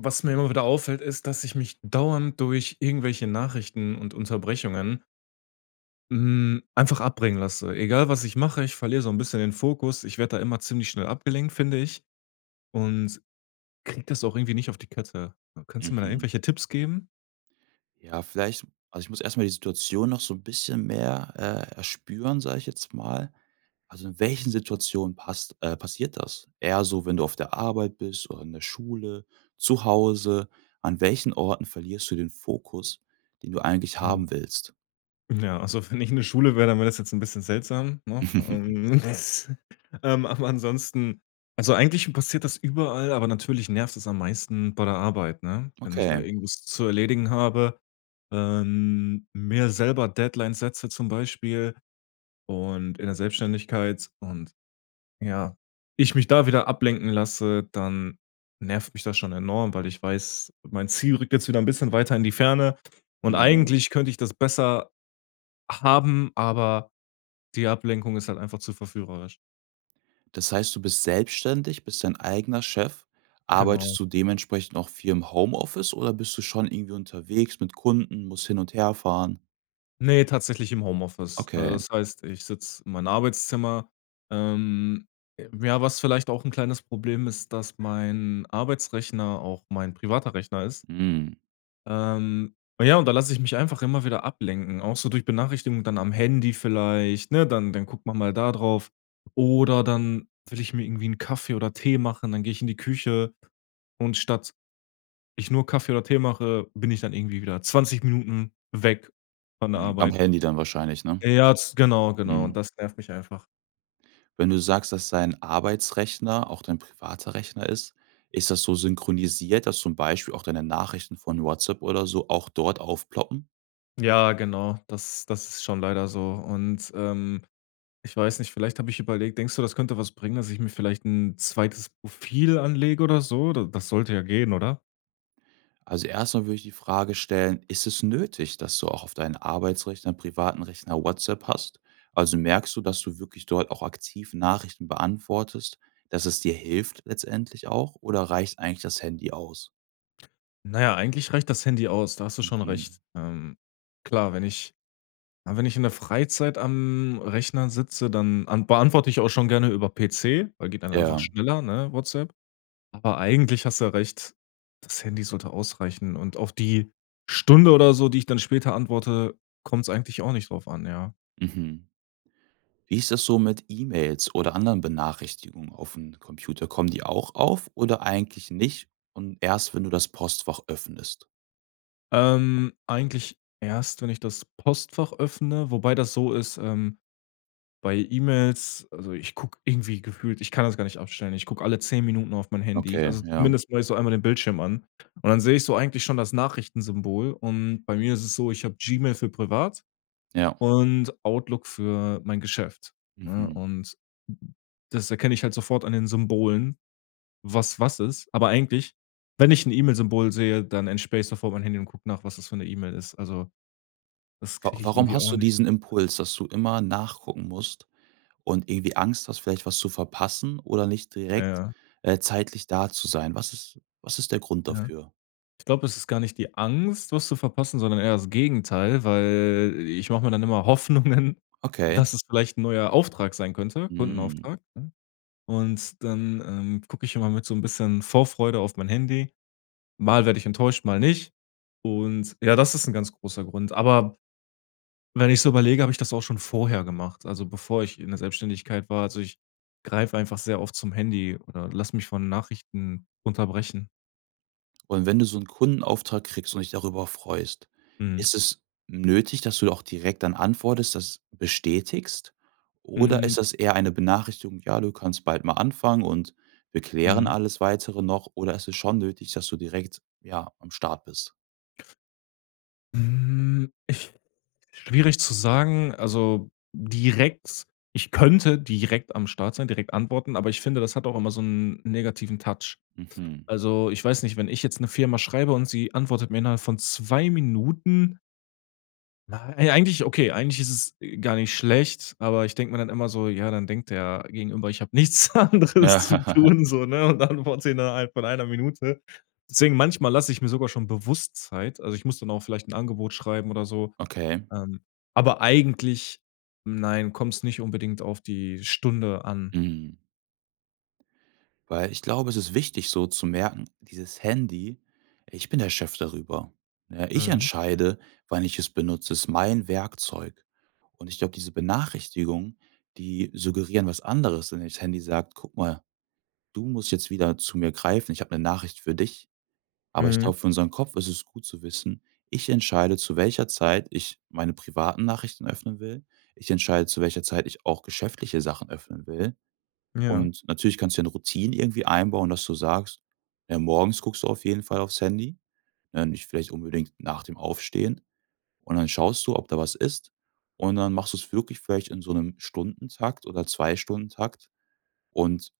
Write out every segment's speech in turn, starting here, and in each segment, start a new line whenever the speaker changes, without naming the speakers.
Was mir immer wieder auffällt, ist, dass ich mich dauernd durch irgendwelche Nachrichten und Unterbrechungen hm, einfach abbringen lasse. Egal, was ich mache, ich verliere so 'n bisschen den Fokus. Ich werd da immer ziemlich schnell abgelenkt, finde ich. Und, krieg das auch irgendwie nicht auf die Kette. Kannst du mir da
Mhm.
irgendwelche Tipps geben?
Ja, vielleicht also, ich muss erst mal die Situation noch so 'n bisschen mehr, äh, erspüren, sage ich jetzt mal. Also in welchen Situationen passt äh, passiert das? Eher so, wenn du auf der Arbeit bist oder in der Schule, zu Hause? An welchen Orten verlierst du den Fokus, den du eigentlich
Mhm.
haben willst?
Ja, also wenn ich in der Schule wär, dann wär das jetzt 'n bisschen seltsam, noch, ähm. Ähm, aber ansonsten also eigentlich passiert das überall, aber natürlich nervt es am meisten bei der Arbeit, ne? Wenn ich da
Okay.
irgendwas zu erledigen habe ähm, mir selber Deadlines setze zum Beispiel und in der Selbstständigkeit und, ja ich mich da wieder ablenken lasse, dann nervt mich das schon enorm, weil ich weiß, mein Ziel rückt jetzt wieder 'n bisschen weiter in die Ferne. Und
Mhm.
eigentlich könnte ich das besser haben, aber die Ablenkung ist halt einfach zu verführerisch.
Das heißt, du bist selbstständig, bist dein eigener Chef. Arbeitest
Genau.
du dementsprechend auch viel im Homeoffice, oder bist du schon irgendwie unterwegs mit Kunden, musst hin und herfahren?
Ne, tatsächlich im Homeoffice. Äh,
Okay.
das heißt, ich sitz in meinem Arbeitszimmer. Ähm j ja, was vielleicht auch 'n kleines Problem ist, dass mein Arbeitsrechner auch mein privater Rechner ist.
Mhm.
Ähm, ja, und da lasse ich mich einfach immer wieder ablenken, auch so durch Benachrichtigungen dann am Handy vielleicht, ne, dann dann guckt man mal da drauf oder dann will ich mir irgendwie 'n Kaffee oder Tee machen, dann gehe ich in die Küche, und statt ich nur Kaffee oder Tee mache, bin ich dann irgendwie wieder 20 Minuten weg von der
Mhm. Am
Arbeit.
handy dann wahrscheinlich, ne?
Ja, ja, z genau, genau, und
Mhm.
das nervt mich einfach.
Wenn du sagst, dass dein Arbeitsrechner auch dein privater Rechner ist, ist das so synchronisiert, dass zum Beispiel auch deine Nachrichten von WhatsApp oder so, auch dort aufploppen?
Ja, genau. Das das ist schon leider so. Und ähm, ich weiß nicht, vielleicht, hab ich überlegt denkst du, das könnte was bringen, dass ich mir vielleicht 'n zweites Profil anlege oder so? D das sollte ja gehen, oder?
Also, erst mal würde ich die Frage stellen: „Ist es nötig, dass du auch auf dein Arbeitsrechner, privaten Rechner WhatsApp hast? Also, merkst du, dass du wirklich dort auch aktiv Nachrichten beantwortest, dass es dir hilft, letztendlich auch, oder reicht eigentlich das Handy aus?
Na ja, eigentlich reicht das Handy aus, da hast du schon
Mhm.
recht. Ähm, klar, wenn ich ja, wenn ich in der Freizeit am Rechner sitze, dann an beantworte ich auch schon gerne über PC, weil geht dann einfach
Ja.
schneller, ne, WhatsApp. Aber eigentlich hast du ja recht, das Handy sollte ausreichen. Und auf die Stunde oder so, die ich dann später antworte, kommt's eigentlich auch nicht drauf an, ja.
Mhm. Wie ist das so mit E-Mails oder anderen Benachrichtigungen aufm Computer, kommen die auch auf oder eigentlich nicht und erst, wenn du das Postfach öffnest?
Ähm, eigentlich erst, wenn ich das Postfach öffne, wobei das so ist ähm bei E-Mails, also, ich guck irgendwie gefühlt- ich kann das gar nicht aufstellen- ich guck alle 10 Minuten auf mein Handy.
Okay,
Also,
ja.
zumindest mach ich so einmal den Bildschirm an. Und dann sehe ich so eigentlich schon das Nachrichtensymbol. Und bei mir ist es so, ich hab Gmail für privat
Ja.
und Outlook für mein Geschäft, ne?
Mhm.
Und, das erkenne ich halt sofort an den Symbolen, was was ist. Aber eigentlich, wenn ich 'n E-Mail-Symbol sehe, dann entsperre ich sofort mein Handy und guck nach, was das für 'ne E-Mail ist. Also, das
Wa
krieg ich
warum
irgendwie
hast
auch
du
nicht
diesen
hin.
Impuls, dass du immer nachgucken musst und irgendwie Angst hast, vielleicht was zu verpassen oder nicht
Ja.
direkt,
Ja.
äh, zeitlich da zu sein? Was ist was ist der Grund
Ja.
dafür?
Ich glaub, es ist gar nicht die Angst, was zu verpassen, sondern eher das Gegenteil, weil i ich mach mir dann immer Hoffnungen,
Okay.
dass es vielleicht 'n neuer Auftrag sein könnte
Mhm.
Kundenauftrag. Und dann ähm, guck ich immer mit so 'n bisschen Vorfreude auf mein Handy. Mal werde ich enttäuscht, mal nicht. Und ja, das ist 'n ganz großer Grund. Aber wenn ich so überlege, hab ich das auch schon vorher gemacht, also bevor ich in der Selbstständigkeit war. Also, ich greife einfach sehr oft zum Handy oder lasse mich von Nachrichten unterbrechen.
Und wenn du so 'n Kundenauftrag kriegst, und dich darüber freust,
Mhm.
ist es nötig, dass du da auch direkt dann antwortest, das bestätigst? Oder ist
Hm.
das eher eine Benachrichtigung: „Ja, du kannst bald mal anfangen und wir klären
Mhm.
alles Weitere noch“ oder ist es schon nötig, dass du direkt, ja, am Start bist?
Hm, ich schwierig zu sagen, also direkt ich könnte direkt am Start sein, direkt antworten, aber ich finde, das hat auch immer so 'n negativen Touch.
Mhm.
Also, ich weiß nicht, wenn ich jetzt 'ner Firma schreibe und sie antwortet mir innerhalb von 2 Minuten: Nei eigentlich okay, eigentlich ist es gar nicht schlecht, aber ich denk mir dann immer so: „Ja, dann denkt der Gegenüber, ich hab nichts anderes zu
Ja.
tun so“, ne? Und antworte innerhalb von 1 Minute. Deswegen manchmal lass ich mir sogar schon bewusst Zeit. Also, ich muss dann auch vielleicht 'n Angebot schreiben oder so
Okay.
ähm, aber eigentlich nein, kommt's nicht unbedingt auf die Stunde an.
Mhm. Weil ich glaube, es ist wichtig so zu merken, dieses Handy, ich bin der Chef darüber, ne? Ich
Mhm.
entscheide, wann ich es benutze, es ist mein Werkzeug. Und ich glaub, diese Benachrichtigungen, die suggerieren was anderes, denn dieses Handy sagt: „Guck mal, du musst jetzt wieder zu mir greifen. Ich habe 'ne Nachricht für dich.“ Aber ich
Mhm.
glaub, für unseren Kopf ist es gut zu wissen: Ich entscheide, zu welcher Zeit ich meine privaten Nachrichten öffnen will. Ich entscheide, zu welcher Zeit ich auch geschäftliche Sachen öffnen will.
Ja.
Und natürlich kannst du dir 'ne Routine irgendwie einbauen, dass du sagst: „Ja, morgens guckst du auf jeden Fall aufs Handy, ne- nicht vielleicht unbedingt nach dem Aufstehen- und dann schaust du, ob da was ist.“ Und dann machst du's wirklich vielleicht in so 'nem Stundentakt oder 2- Stundentakt. Und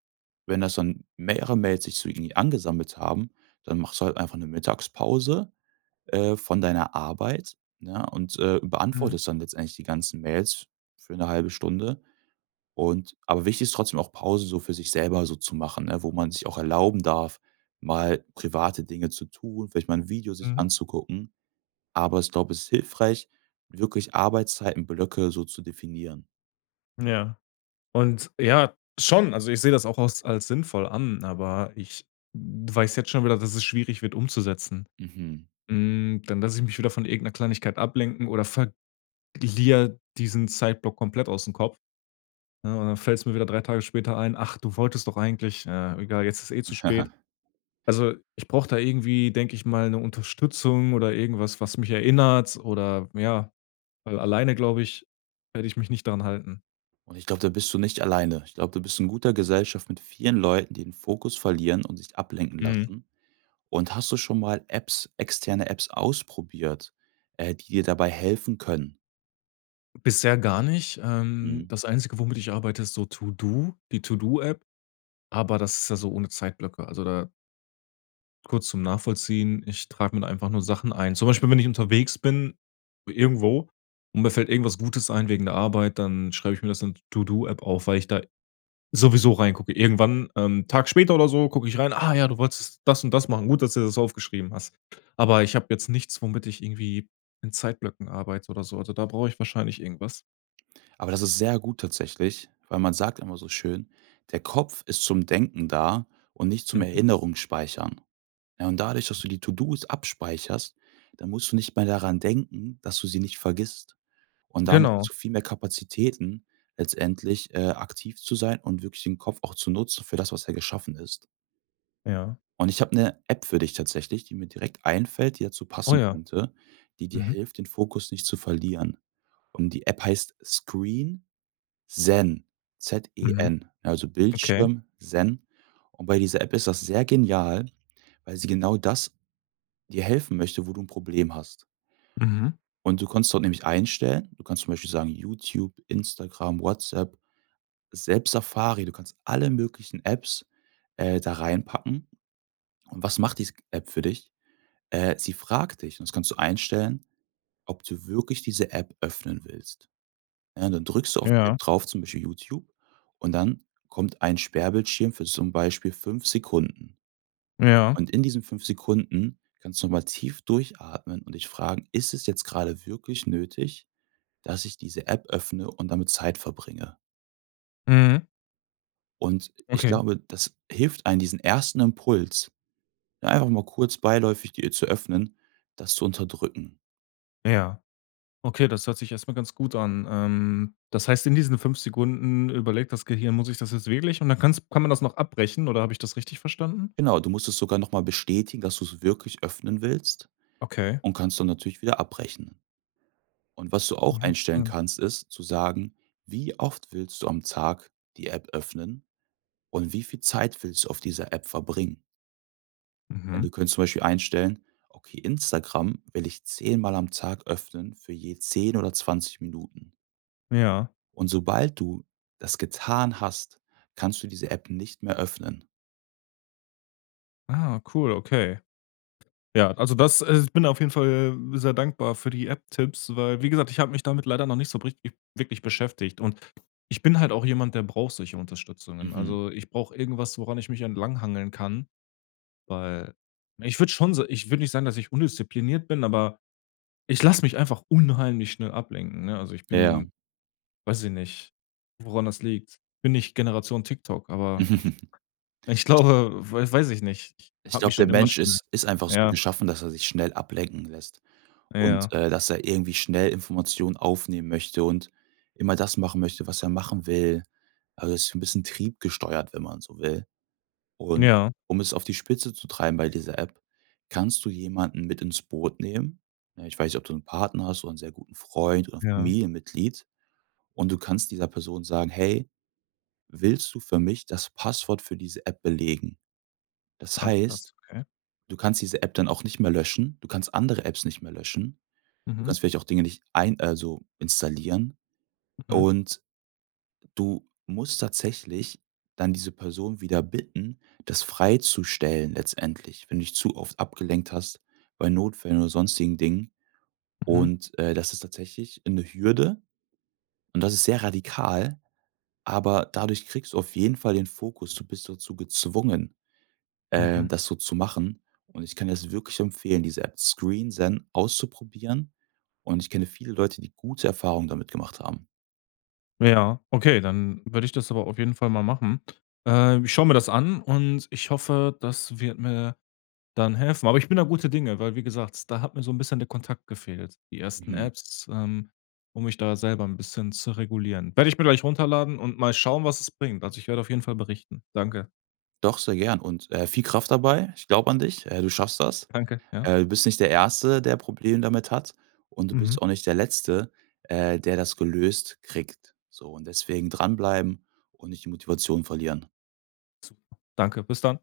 wenn das dann mehrere Mails sich so irgendwie angesammelt haben, dann machst du halt einfach 'ne Mittagspause, äh, von deiner Arbeit, ne, und, äh,
Mhm.
beantwortest dann letztendlich die ganzen Mails für 1/2 Stunde, und aber wichtig ist trotzdem auch, Pause so für sich selber so zu machen, ne, wo man sich auch erlauben darf, mal private Dinge zu tun, vielleicht mal 'n Video sich
Mhm.
anzugucken. Aber ich glaub, es ist hilfreich, wirklich Arbeitszeitenblöcke so zu definieren.
Ja. Und ja schon, also ich seh das auch aus als sinnvoll an, aber ich w weiß jetzt schon wieder, dass es schwierig wird umzusetzen.
Mhm.
Hm, dann lass ich mich wieder von irgend 'ner Kleinigkeit ablenken oder verg lier diesen Zeitblock komplett ausm Kopf, ne? Und dann fällt's mir wieder drei Tage später ein: „Ach, du wolltest doch eigentlich naja, egal, jetzt ist zu spät.“ Also, ich brauch da irgendwie, denk ich mal, 'ne Unterstützung oder irgendwas, was mich erinnert oder ja weil alleine glaub ich, werde ich mich nicht daran halten.
Und ich glaub, da bist du nicht alleine. Ich glaub, da bist du in guter Gesellschaft mit vielen Leuten, die ihren Fokus verlieren und sich ablenken
Mhm.
lassen. Und hast du schon mal Apps- externe Apps- ausprobiert, äh, die dir dabei helfen können?
Bisher gar nicht. Ähm,
Mhm.
das Einzige, womit ich arbeite, ist so To-do, die To-do-App, aber das ist ja so ohne Zeitblöcke. Also da kurz zum Nachvollziehen, ich trag mir da einfach nur Sachen ein. Zum Beispiel, wenn ich unterwegs bin irgendwo und mir fällt irgendwas Gutes ein wegen der Arbeit, dann schreibe ich mir das in d To-do-App auf, weil ich da sowieso reingucke. Irgendwann, ähm Tag später oder so guck ich rein: „Ah ja, du wolltest das und das machen. Gut, dass du dir das aufgeschrieben hast.“ Aber ich habe jetzt nichts, womit ich irgendwie in Zeitblöcken arbeite oder so. Also, da brauche ich wahrscheinlich irgendwas.
Aber das ist sehr gut tatsächlich, weil man sagt immer so schön, der Kopf ist zum Denken da und nicht zum
Mhm.
Erinnerungsspeichern, ja? Und dadurch, dass du die To-dos abspeicherst, dann musst du nicht mehr daran denken, dass du sie nicht vergisst und damit hast
Genau.
du viel mehr Kapazitäten letztendlich, äh, aktiv zu sein und wirklich den Kopf auch zu nutzen für das, was er geschaffen ist.
Ja.
Und ich hab 'ne App für dich tatsächlich, die mir direkt einfällt, die dazu
Oh
passen
ja.
könnte, die dir
Mhm.
hilft, den Fokus nicht zu verlieren. Und die App heißt ScreenZen, Z E
Mhm.
N, also
Okay.
Bildschirm Zen. Und bei dieser App ist das sehr genial, weil sie genau das dir helfen möchte, wo du 'n Problem hast.
Mhm.
Und du kannst dort nämlich einstellen. Du kannst zum Beispiel sagen: „Youtube, Instagram, WhatsApp, selbst Safari.“ Du kannst alle möglichen Apps, äh da reinpacken. Und was macht diese g App für dich? Äh, sie fragt dich- und das kannst du einstellen- ob du wirklich diese App öffnen willst, ja. Ja, dann drückst du auf die App
Ja.
drauf, zum Beispiel Youtube und dann kommt ein Sperrbildschirm für zum Beispiel 5 Sekunden
Ja.
und in diesen 5 Sekunden kannst du nochmal tief durchatmen und dich fragen: „Ist es jetzt gerade wirklich nötig, dass ich diese App öffne und damit Zeit verbringe?“
Mhm.
Und ich
Okay.
glaube, das hilft einem, diesen 1. Impuls ja, einfach mal kurz beiläufig die, äh, zu öffnen das zu unterdrücken.
Ja. Okay, das hört sich erst mal ganz gut an. Ähm, das heißt, in diesen 5 Sekunden überlegt das Gehirn: „Muss ich das jetzt wirklich?“ Und dann kann's kann man das noch abbrechen oder habe ich das richtig verstanden?
Genau, du musst es sogar noch mal bestätigen, dass du's wirklich öffnen willst,
Okay.
und kannst dann natürlich wieder abbrechen. Und was du auch einstellen kannst, ist, zu sagen: „Wie oft willst du am Tag die App öffnen und wie viel Zeit willst du auf dieser App verbringen?“ Denn
Mhm.
du könntest zum Beispiel einstellen: „Okay, Instagram will ich 10 am Tag öffnen, für je 10 oder 20 Minuten.“
Ja.
Und sobald du das getan hast, kannst du diese App nicht mehr öffnen.
Ah, cool, okay. Ja, also das, äh ich bin auf jeden Fall sehr dankbar für die App-Tipps, weil wie gesagt, ich hab mich damit leider noch nicht so richtig wirklich beschäftigt. Und ich bin halt auch jemand, der braucht solche Unterstützungen.
Mhm.
Also, ich brauch irgendwas, woran ich mich entlanghangeln kann, weil ich würd schon so ich würd nicht sagen, dass ich undiszipliniert bin, aber ich lass mich einfach unheimlich schnell ablenken, ne? Also, ich bin-
Ja.
weiß ich nicht, woran das liegt- bin nicht Generation TikTok, aber ich glaube wei weiß ich nicht
Ich
hab mich
glaub, der
schon immer
Mensch
schnell
ist ist einfach so
Ja.
geschaffen, dass er sich schnell ablenken lässt und,
Ja.
äh, dass er irgendwie schnell Informationen aufnehmen möchte, und immer das machen möchte, was er machen will. Also so 'n bisschen triebgesteuert, wenn man so will. Und,
Ja.
um es auf die Spitze zu treiben bei dieser App, kannst du jemanden mit ins Boot nehmen? Ne, ich weiß nicht, ob du 'n Partner hast oder 'n sehr guten Freund oder 'n
Ja.
Familienmitglied. Und du kannst dieser Person sagen: „Hey, willst du für mich das Passwort für diese App belegen?“ Das
Ach, krass.
heißt,
Okay.
du kannst diese App dann auch nicht mehr löschen. Du kannst andere Apps nicht mehr löschen. Du
Mhm.
kannst vielleicht auch Dinge nicht ein also installieren
Mhm.
und du musst tatsächlich dann diese Person wieder bitten, das freizustellen letztendlich, wenn du dich zu oft abgelenkt hast bei Notfällen oder sonstigen Dingen.
Mhm.
Und, äh, das ist tatsächlich 'ne Hürde und das ist sehr radikal, aber dadurch kriegst du auf jeden Fall den Fokus, du bist dazu gezwungen, ähm,
Mhm.
das so zu machen. Und ich kann dir das wirklich nur empfehlen, diese App ScreenZen auszuprobieren, und ich kenne viele Leute, die gute Erfahrungen damit gemacht haben.
Ja, okay, dann würde ich das aber auf jeden Fall mal machen. Äh, ich schaue mir das an und ich hoffe, das wird mir dann helfen. Aber ich bin da guter Dinge, weil- wie gesagt- da hat mir so 'n bisschen der Kontakt gefehlt, die ersten
Mhm.
Apps, ähm um mich da selber 'n bisschen zu regulieren. Werde ich mir gleich runterladen und mal schauen, was es bringt. Also ich werde auf jeden Fall berichten. Danke.
Doch sehr gern und, äh, viel Kraft dabei. Ich glaube an dich, äh, du schaffst das.
Danke, ja.
Du bist nicht der Erste, der Probleme damit hat, und du
Mhm.
bist auch nicht der Letzte, äh der das gelöst kriegt. So, und deswegen dranbleiben und nicht die Motivation verlieren.
Danke, bis dann.